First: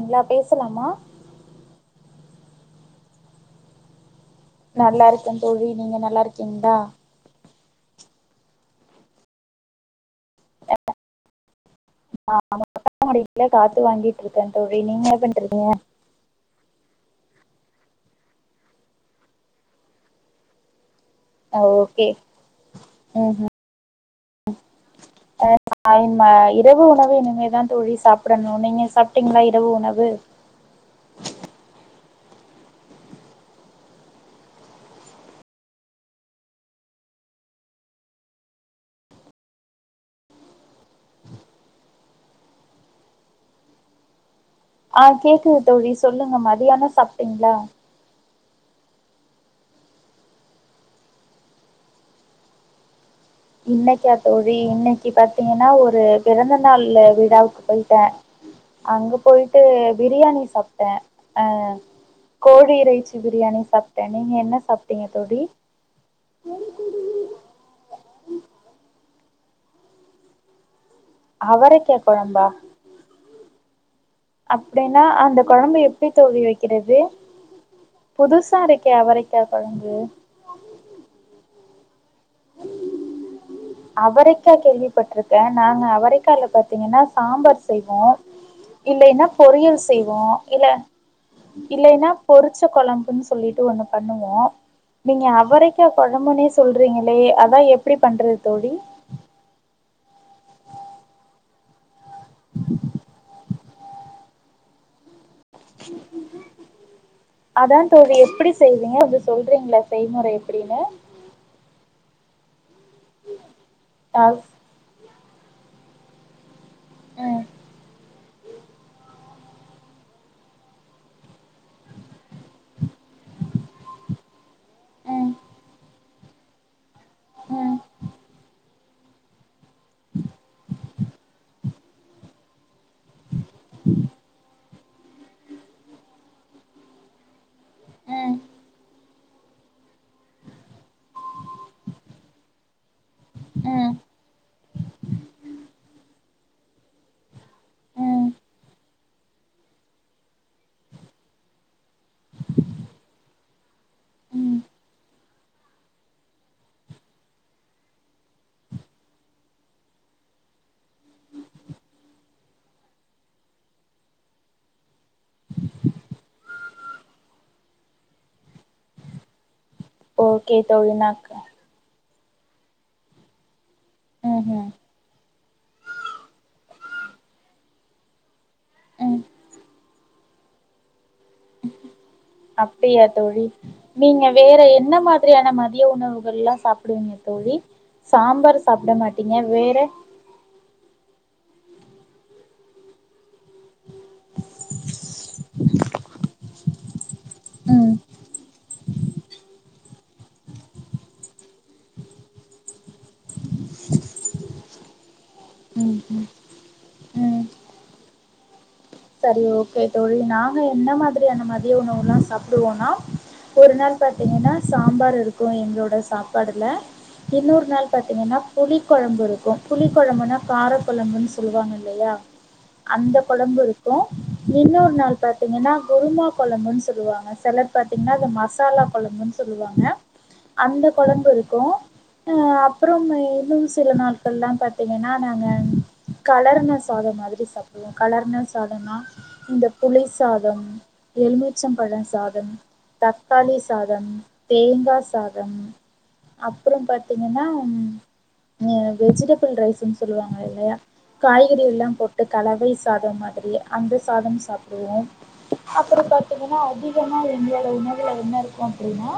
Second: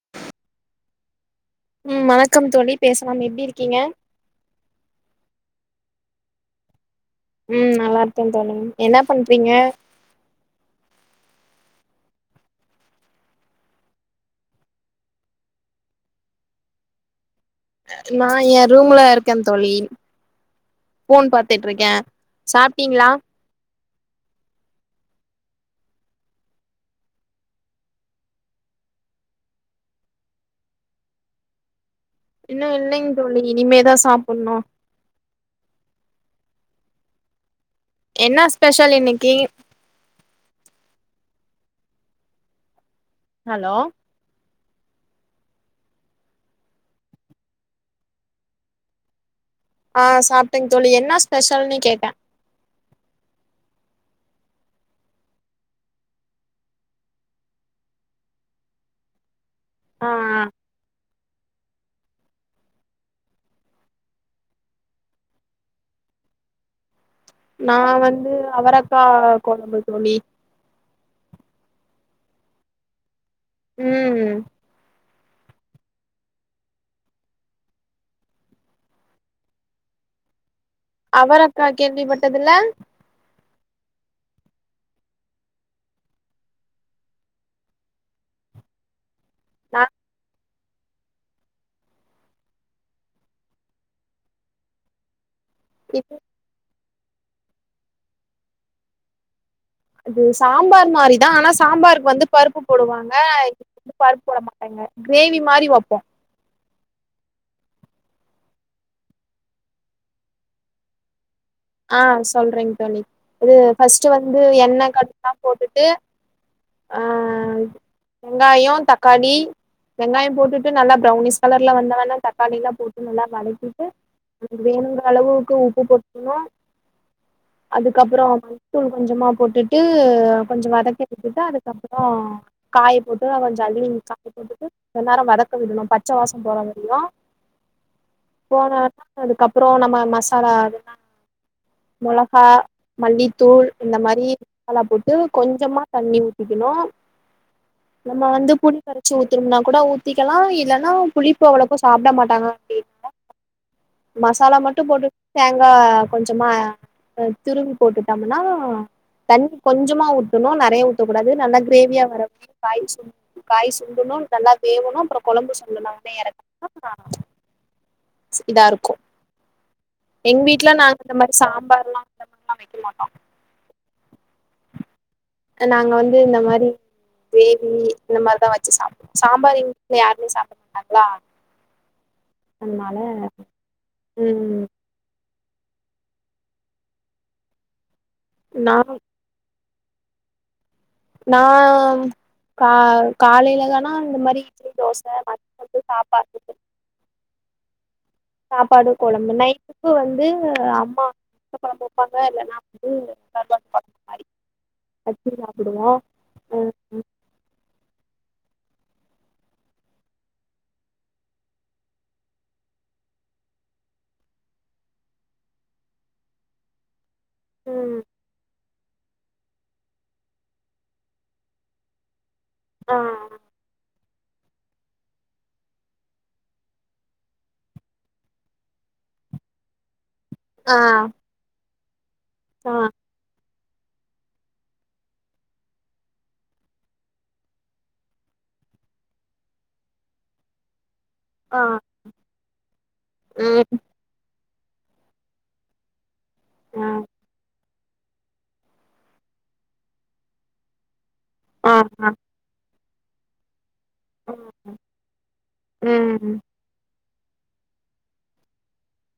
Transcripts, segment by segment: ங்களா பேசலாமா ம் வணக்கம் தோழி பேசலாம் எப்டி இருக்கீங்க நல்லா இருக்கேன் தோழி நீங்க நல்லா இருக்கீங்களா ம் நல்லா இருக்கேன் தோழி என்ன பண்றீங்க ஆ மொட்ட மாடில காத்து வாங்கிட்டு இருக்கேன் தோழி நீங்க என்ன பண்றீங்க நா என் ரூம்ல இருக்கேன் தோழி ஃபோன் பாத்துட்டு இருக்கே சாப்ட்டீங்களா ஹ ஆமா இந்த இரவு உணவு இனிமேதா தோழி சாப்பிடணு நீங்க சாப்ட்டீங்களா இரவு உணவு இன்னு இல்லைங்க தோழி இனிமேதா சாப்பிடணு என்ன ஸ்பெஷல் இன்னைக்கு ஹலோ ஆ கேக்குது தோழி சொல்லுங்க மதியான சாப்ட்டீங்களா ஆ சாப்ட்டேங் தோழி என்ன ஸ்பெஷல்னு கேட்டேன் இன்னைக்கா தோழி இன்னைக்கு பாத்தீங்கன்னா ஒரு பிறந்தநாள் விழாவுக்கு போயிட்டே அங்க போயிட்டு ஆ ஆ பிரியாணி சாப்ட்டே அ கோழி இறைச்சி பிரியாணி சாப்ட்டேன் நீங்க என்ன சாப்பிட்டீங்க தோழி எனக்கு டி நா வந்து அவரக்கா கோழம்பு தோழி அவரைக்க கொழம்பா ம் அப்புடின்னா அந்த குழம்பு எப்புடி தோழி வைக்கிறது புதுசா இருக்கே அவரைக்கா கொழம்பு அவரைக்கா கேள்வி பட்டது இல்ல அவரைக்கா கேள்வி பட்டிருக்கே நா அவரைக்கல பாத்தீங்கன்னா சாம்பார் செய்வோ இல்லயினா நா பொரியல் செய்வோ இல்ல இல்லைன்னா பொறிச்ச குழம்புன்னு சொல்லிட்டு ஒண்ணு பண்ணுவோ புதுசா இது குழம்புனே சொல்றீங்களே அதா எப்புடி பண்றது தோழி அது சாம்பார் மாறி தா ஆனா சாம்பாருக்கு வந்து பருப்பு போடுவாங்க இதுக்கு வந்து பருப்பு போட மாட்டாங்க கிரேவி மாறி வைப்போ அதா தோழி எப்புடி செய்வீங்க அதா சொல்றீங்களா செய்முறை எப்புடின்னு ஆ சொல்றேங் தோழி இது ஃபர்ஸ்ட் ஆ வந்து எண்ணெய் கடு எல்லா போட்டுட்டு ஆ ம் வெங்காயே தக்காளி வெங்காயம் போட்டுட்டு நல்லா ப்பௌனிஷ் கலர்ல வந்தவன்னா தக்காளி எல்லா போட்டு நல்லா வதக்கிட்டு இது வேணுங்கிற ம் அளவுக்கு உப்பு போட்டுகணு ம் அதுக்கப்புறே ச கொஞ்சமா போட்டுட்டு கொஞ்சம் வதக்கி வடுத்துட்டு அதுக்கப்புறம் காய போட்டு கொஞ்ச அள்ளி சாக்குல போட்டுட்டு கொஞ்ச நேர வதக்க விடணு பச்சை வாசம் போற முடியு ம் போனனா அதுக்கப்புறே நம்ம மசாலா அதுல்லா மிளகா மல்லித்தூள் ம் இந்த மாறி எல்லா போட்டு கொஞ்சமா தண்ணி ஊத்திகணு ஆ நம்ம வந்து புளி கரைச்சு ஊத்தறோம்னா கூட ஊத்திக்கலா இல்லைன்னா புளிப்போ அவ்வளோப்போ சாப்புட மாட்டாங்க அப்புடின் மசாலா ம் மட்டும் போட்டு தேங்காய் கொஞ் சமா துருவி போட்டு பண்ணுனா தண்ணி கொஞ்சமா ஊதுணு நெறைய ஊத்தக்கூடாது நல்லா கிரேவியா வர வரைக்கு காய் சுண்டனு காய் சுண்டனு நல்லா வேவணு அப்றம் கொழம்பு சுண்டணு உடனே ஏறக்குனா இத இருக்கு எங்க ஓகே வீட்ல தோழி நாங்க இந்த மாறி நா சாம்பார் எல்லா இந்த மாறி எல்லா வெக்க மாட்டோ ம் ம் நாங்க வந்து இந்த மாறி கிரேவி இந்த மாறிதா வச்சு சாப்பிடுவோ ம் சாம்பார் எங்க வீட்ல யாருக் மே சாப்புட மாட்டாங்களா அதனால அப்டியா தோழி நீங்க வேற ம் என் என்ன மாதிரியான மதிய உணவுகள் எல்லா சாப்பிடுவீங்க தோழி சாம்பார் நா சாப்பிட மட் டிங்க வேற நா கா காலையிலதானா இந்த மாறி இட்லி தோசை மதியானதுக்கு சாப்பாடு ம் சாப்பாடு கொழம்பு நைட்டுக்கு வந்து அம்மா முட்டை குழம்பு வைப்பாங்க இல்லனா [unintelligible] மாறி அப்புடி சாப்புடுறியா ம் ம் ஓகே ம் செரி ஓகே தோழி நாங்க என்ன மாரியான மதிய உணவுல்லா சாப்பிடுவோனா ஒரு நாள் பாத்தீங்கன்னா சாம்பார் இருக்கு எங்களோட சாப்பாடுல இன்னொரு நாள் ம் பாத்தீங்கன்னா புளி கொழம்பு இருக்கு புளி கொழம்புனா கார கொழம்புனு சொல்லுவாங்க இல்லையா ஆ அந்த கொழம்பு இருக் ஹலோ இன்னொரு நாள் பாத்தீங்கன்னா குருமா கொழம்புனு சொல்லுவாங்க சிலர் பாத்தீங்கன்னா அது மசாலா கொழம்புனு சொல்லுவாங்க ஆ அந்த கொழம்பு இருக்கு ஆ அப்றோ இன்னு சில நாள் சொல்லாம் பாத்தீங்கன்னா நாங்க கலருன சாதம் மாதிரி சாப்பிடுவோ கலருன சாதம்னா இந்த புளி சாதம் ஆ எலுமிச்சம் பழ சாதம் தக்காளி ம் சாதம் தேங்கா சாதம் அப்றம் ஆ பாத்தீங்கன்னா ம் ம் வெஜிடபிள் ரைஸ்னு சொல்லுவாங்க இல்லையா காய்கறி ஆ எல்லா ஆ போட்டு கலவை சாதம் மாரி அப்டியே அந்த சாதம் சாப்பிடுவோ அப்றம் ம் பாத்தீங்கனா அதிகமாக இந்தியாவுல உணவுல என்ன இருக்கு அப்டினா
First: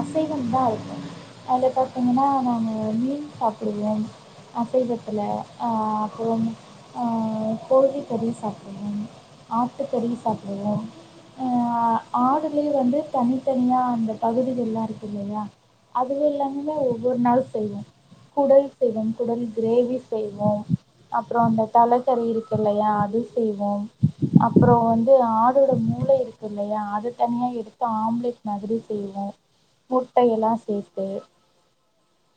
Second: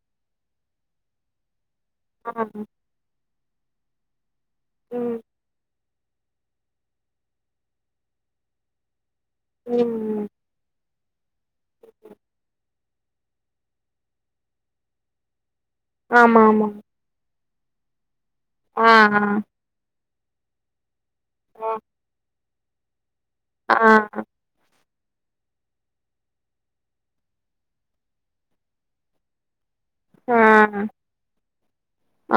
அசைவம் தா இருக்கும் அதுல பாத்தீங்கன்னா ஆ நாங்க மீன் சாப்பிடுவோம் ம் அசைவத்தில்ல அ அப்புறம் ஆ கோழி கறி சாப் ஆட்டுக்கறி ம் சாப்பிடுவோ ஆ ஆடுலயு வந்து தனித்தனியா அந்த பகுதிகல்லா இருக்கு இல்லயா அதுவே ஆமா இல்லாம இருந்தா ஆமா ஒரு ஒரு நாள் செய்வோ குடல் ஆ செய்வோ குடல் கிரேவி செய்வோ அப்றோ அந்த தல கறி இருக்கு இல்லயா அது ஆ ஆ செய்வோம் அப்றோ வந்து ஆடோட மூளை இருக்கு இல்லையா அத தனியா எடுத்து ஆம்லெட் மாரி செய்வோ ஆ முட்டையல்லா சேர்த்து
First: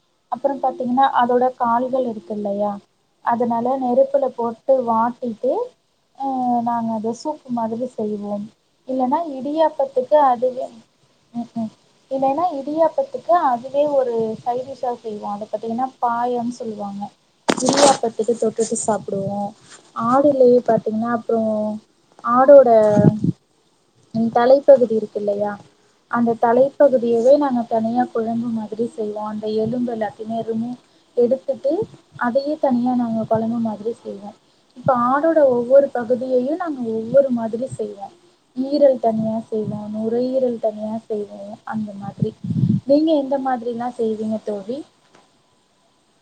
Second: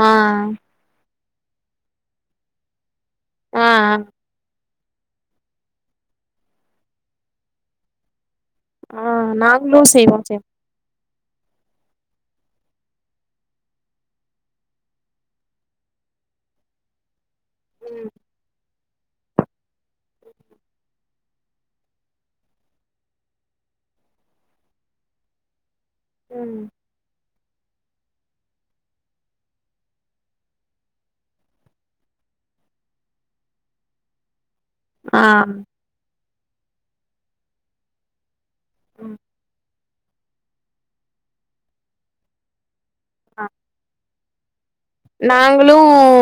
ஆ அப்புறோ பாத் தின்ன அதோட கால்கள் இருக்கு இல்லையா ஆ ஆ அதுனால நெருப்புல போட் ட்டு வாட்டிட்டு அ நாங்க அத சூப்பு மாதிரி செய்வோ ஆ இல்லனா நாங்களு இடியாப்பத்துக்கு செய்வோ செய்வோ அதுவே ம் ம் இல்லன்னா இடியாப்பத்துக்கு அதுவே ஒரு சைடிஷா செய்வோ அத பாத்தீங்கன்னா பாயம்னு சொல்லுவாங்க ம் இடியப்பாதுக்கு தொட்டுட்டு சாப்பிடுவோ ஆடுலேயே பாத்தீங்கன்னா அப்றோ ஆடோட தலைப்பகுதி இருக்கு இல்லையா அந்த ம் தலைப்பகுதியவே நாங்க தனியா கொழம்பு மாரி செய்வோ அந்த எலும்பெல்லதயுமே ரிமூவ் எடுத்துட்டு அதயே தனியா நாங்க கொழம்பு மாதிரி செய்வோ இப்ப ஆடோ ஒவ்வொரு பகுதியையு நாங்க ஒவ்வொரு மாதிரி செய்வோ ஈரல் ஆ தனியா செய்வோ நுரையீரல் தனியா செய்வோ அந்த மாதிரி நீங்க எந்த மாதிரில்லா செய்வீங்க தோழி நாங்களு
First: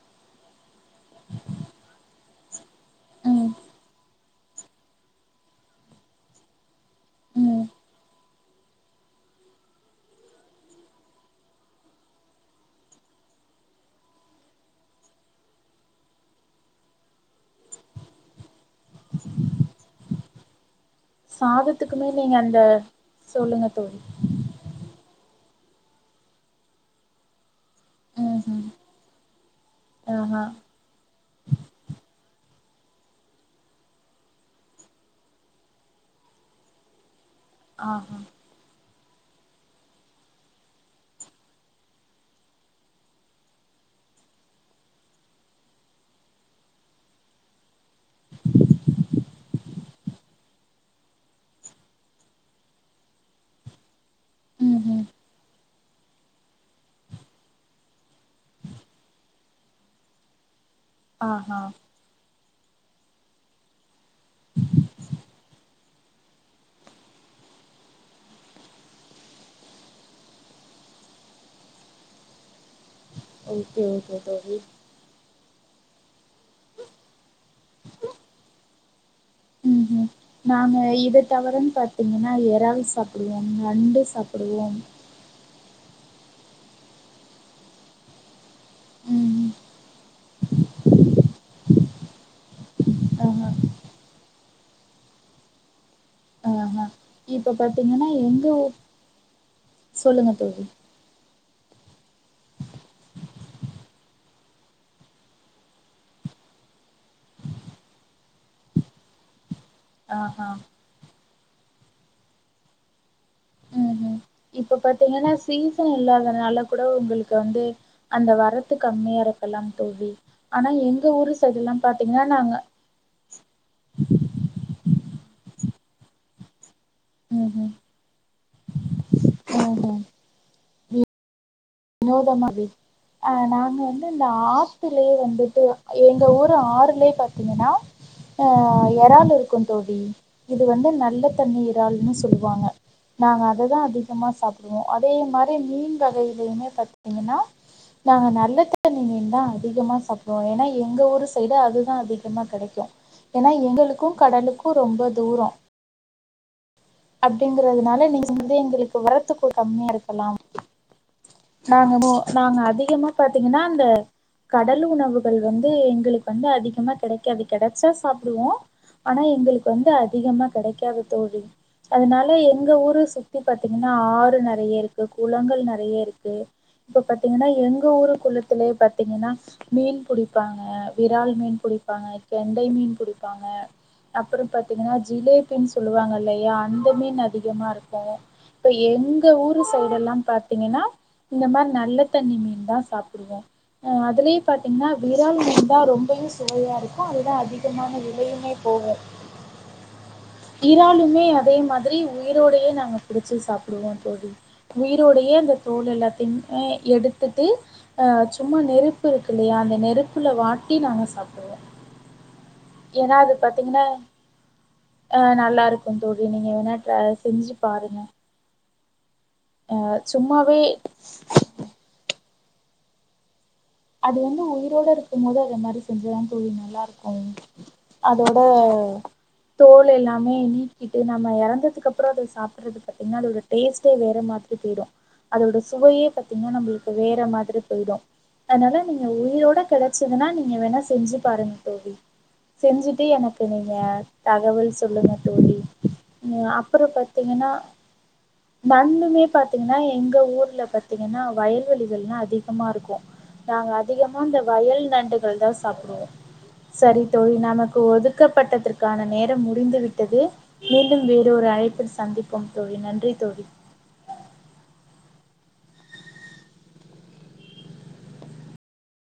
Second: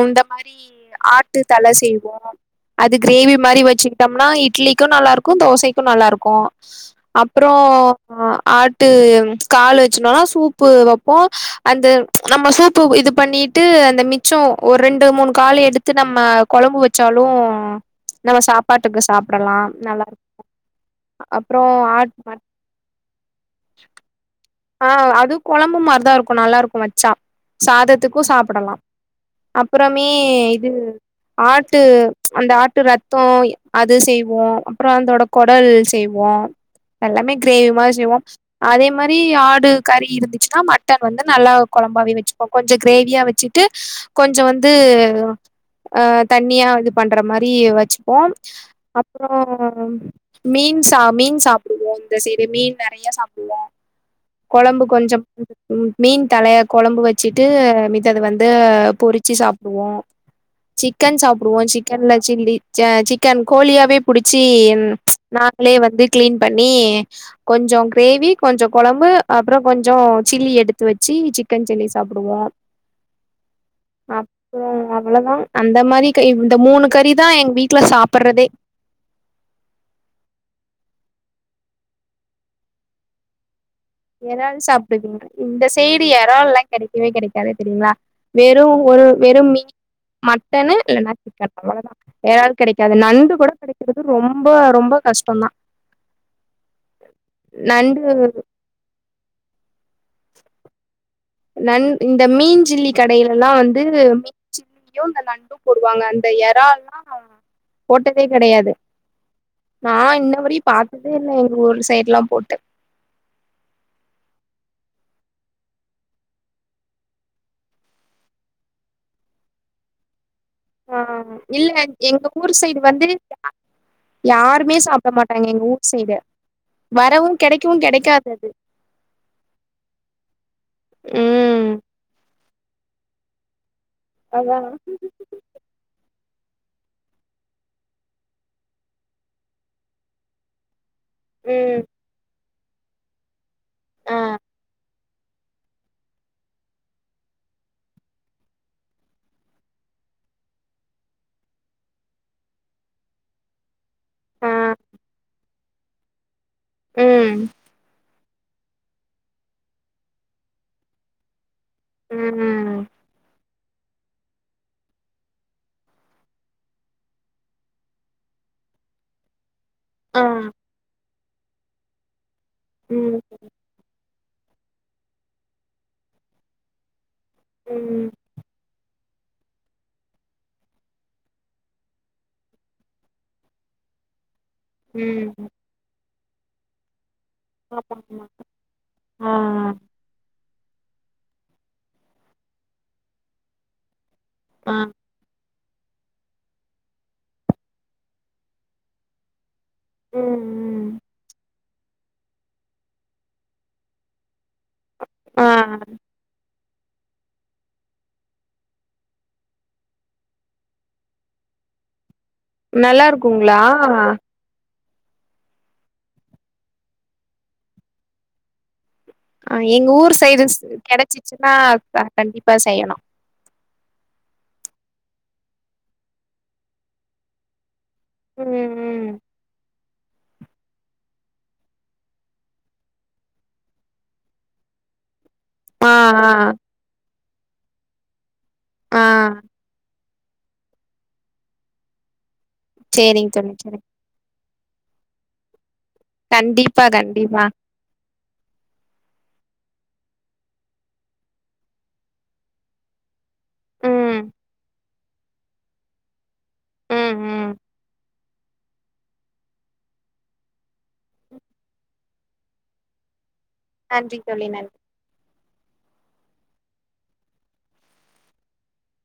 இந்த மாரி ஆட்டு தல செய்வோ அது கிரேவி ம் மாரி வச்சுக்கிட்டோம்னா இட்லிக்கு நல்லா இருக்கு தோசைக்கு நல்லா இருக்கு அப்புறோ ம் ஆ ஆட் டு கால் வச்சுட்டுனோனா சூப்பு வைப்போ அந்த நம்ம சூப்பு இது பண்ணி விட்டு அந்த மிச்சோ ஒரு ரெண்டு மூணு காலு எடுத்து நம்ம கொழம்பு வச்சாலு நம்ம சாப்பாட்டுக்கு சாப்பிடலா நல்லா சாதத்துக்குமே நீங்க அந்த சொல்லுங்க தோழி ஆ அது கொழம்பு மாரிதா இருக்கு நல்லா இருக்கு வச்சா சாதத் துக்கு ம் ம் சாப்பிடலா அப்புறமே ஆஹா இது ஆட்டு அந்த ஆட்டு ரத்த அது செய்வோ அப்பற அதோட குடல் செய்வோ எல்லாமே கிரேவி மாறி செய்வோ ஆஹா அதே மாறி ப்ரி ஆடு கறி இருந்துச்சுன்னா மட்டன் வந்து நல்லா குழம்பாவே வச்சுப்போ கொஞ்சோ கிரேவியா வச்சிட்டு கொஞ்சோ வந்து ஆ தண்ணியா இது பண்ற மாறி வச்சு போம் அப்பறோ ம் மீன் சா மீன் சாப்பிடுவோ இந்த சைடு மீன் நெறைய சாப்பிடுவோ ம் குழம்பு ம் கொஞ்சோம் மீன் தலையே குழம்பு வச்சுட்டு மித்தா வந்து பொறிச்சு சாப்பிடுவோ சிக்கன் சாப்பிடுவோ ஆஹா சிக்கன்ல சில்லி சிக்கன் கோழியாவே பிடிச்சு நாங்களே வந்து கிளீன் பண்ணி கொஞ்சோ கிரேவி கொஞ்சோ குழ ம்பு அப்பறோ கொஞ்சோ சில்லி எடுத்து வச்சு சிக்கன் சில்லி சாப்பிடுவோ ஓகே ஓகே தோழி அப்பறோ அவ்ளோதா அந்த மாறி கை இந்த மூணு கறிதா எங்க வீட்டுல சாப்பிர்ரதே ம் ம் நாங்க இத தவிரன்னு பாத்தீங்கன்னா இறால் சாப்பிடுவோ நண்டு இறால் சாப்பிடுவோம் சாப்பிடுவீங்க இந்த சைடு இறால்லா கிடைக்கவே கிடைக்காது தெரியுங்களா வெறும் ஒரு ம் வெறும் மீ மட்டன்னு இல்லைன்னா சிக்கன் அவ்வளவுதான் இறால் கெடைக்காது நண்டு ஆஹா கூட கெடைக்கிறது ரொம்ப ரொம்ப கஷ்டோந்தான் ஆ இப்போ பாத்தீங்கன்னா எங்க ஊர் சொல்லுங்க தோழி நண் இந்த மீன்‌ சில்லி கடையில்லலாம் வந்து மீன் ம் இந்த நண்டும் போடுவாங்க அந்த எறால்லாம் போட்டதே கெடையாது நான் ஆஹா இன்னவரையு பாத்ததே இல்லை எங்க ஊர் சைடுலாம் போட்டு ம் ம் இப்ப பாத்தீங்கன்னா சீசன் இல்லாதனால கூட உங்களுக்கு வந்து அந்த வரத்து கம்மியா இருக்கல்லாம் தோவி ஆனா ஆ எங்க ஊரு சைடு இல்ல எல்லாம் பாத்தீங்கன்னா எங்க நாங்க ஊர் சைடு வந்து யாருமே சாப்பிட மாட்டாங்க எங்க ஊட் சைடு வரவும் ம் ம் கெடைக்கவும் கெடைக்காது அது ம் ம் வினோதம அது ஆ நாங்க வந்து இந்த அதா ஆத்துலேயே வந்துட்டு எங்க ஊரு ஆறுலயே பாத்தீங்கன்னா அ எறால் இருக்கும் தோழி இது வந்து நல்ல தண்ணி ம் இறால்ன்னு சொல்லுவாங்க நாங்க அததான் ஆ அதிகமா சாப்பிடுவோம் அதே மாரி மீன் வகையிலயுமே பாத்தீங்கன்னா நாங்க நல்ல தண்ணீ மீன் தான் அதிகமா சாப்டுவோம் ஏன்னா எங்க ஊர் சைடு அதுதான் அதிகமா கெடைக்கும் ஏன்னா எங்களுக்கும் ஆ கடலுக்கும் ரொம்ப தூரம் ம் ம் அப்படிங்கறதுனால நீங்க வந்து எங்களுக்கு இப்ப வரத்துக்குள் கம்மியா இருக்கலாம் நாங்கனு நாங்க அதிகமா பாத்தீங்கன்னா அந்த கடல் உணவுகள் வந்து எங்களுக்கு வந்து அதிகமா கெடைக்காது கெடைச்சா சாப்பிடுவோம் அனா எங்களுக்கு வந்து ஆ அதிகமா கெடைக்காது தோழி அதனால எங்க ஊரு ம் சுத்தி ப பாத்தீங்கன்னா ஆறு நெறைய இருக்கு குளங்கள் நெறைய இருக்கு இப்ப பாத்தீங்கன்னா எங்க ம் ஊர் குளத்திலே பா த்தீங்கன்னா மீன் புடிப்பாங்க விறால் மீன் புடிப்பாங்க கெண்டை மீன் புடிப்பாங்க அப்புறம் பாத்தீங்கன்னா ம் ஜிலேபின்னு சொல்லுவாங்கல்லையா அந்த மீன் அதி அதிகமா ஆமா இருக்கும் ஆமா இப்ப ஆ எங்க ஊரு சைடு எல்லாம் பாத்தீங்கன்னா இந்த மாரி நல்ல தண்ணி மீன் தா சாப்டுவோ அ அதுலே ஆ பாத்தீங்ன்னா விரால் மீன் தா ரொம்பவே சுவையா இருக்கும் அதுதா அதிகமான விலையுமே போவு ம் ம் இறாலுமே அதே மாதிரி உயிரோடையே நாங்க புடிச்சு சாப்புடுவோ தோழி உயிரோடையே அந்த ஆ தூலில்ல திம் அ எடுத்துட்டு அ சும்மா நெருப்பு இருக்குல்லையா அந்த நெருப்புல வாட்டி நாங்க சாப்டுவோ நல்லா ஏனா அது இருக்குங்களா பாத்தீங்ன்னா ஆ நல்லாருக்கும் தோழி நீங்க வேணா ட்ர செஞ்சு பாருங்க ஆ எங்க ஊர் சைடுஸ் சும்மாவே கெடைச்சிச்சுன்னா க கண்டிப்பா செய்யணு அது வந்து உயிரோட இருக்கும் போது அத மாரி செஞ்சதா தோழி நல்லாருக்கு அதோட ம் ம் தோல் எல்லாமே நீக்கிட்டு நம்ம எறந்ததுக்கப்பறோ அத சாப்புட்றதுக் பாத்தீங்ன்னா அதோட டேஸ்ட்டே வேற மாதிரி போய்டு அதோட ஆ சுவையே பாத்திங்கன்னா நம்மளுக்கு வேற மாதிரி போயிடு அதனால ஆ ஆ நீங்க உயிரோட கெடச்சுதுன்னா நீங்க வேணா செஞ்சு பாருங்க தோழி செஞ்சுட்டு சேரிங்க எனக்கு தோழி நீங்க சேரிங் தகவல் சொல்லுங்க தோழி ம் கண்டிப்பா அப்பற கண்டிப்பா பாத்தீங்கன்னா நண்டுமே பாத்தீங்கன்னா எங்க ஊர்ல பாத்திங்கன்னா வயல்வெளிகல்லா அதிகமா இருக்கு நாங்க அதிகமா ம் இந்த வயல் நண்டுகள் தா சாப்டுவோ சரி ம் தோழி ம் நமக்கு ஒதுக்கப்பட்டதர்க்கான நேரம் முடிந்து விட்டது மீண்டும் வேற ஒரு அழைப்பில் சந்திப்போம் தோழி நன்றி தோழி நன்றிங் தோழி நன்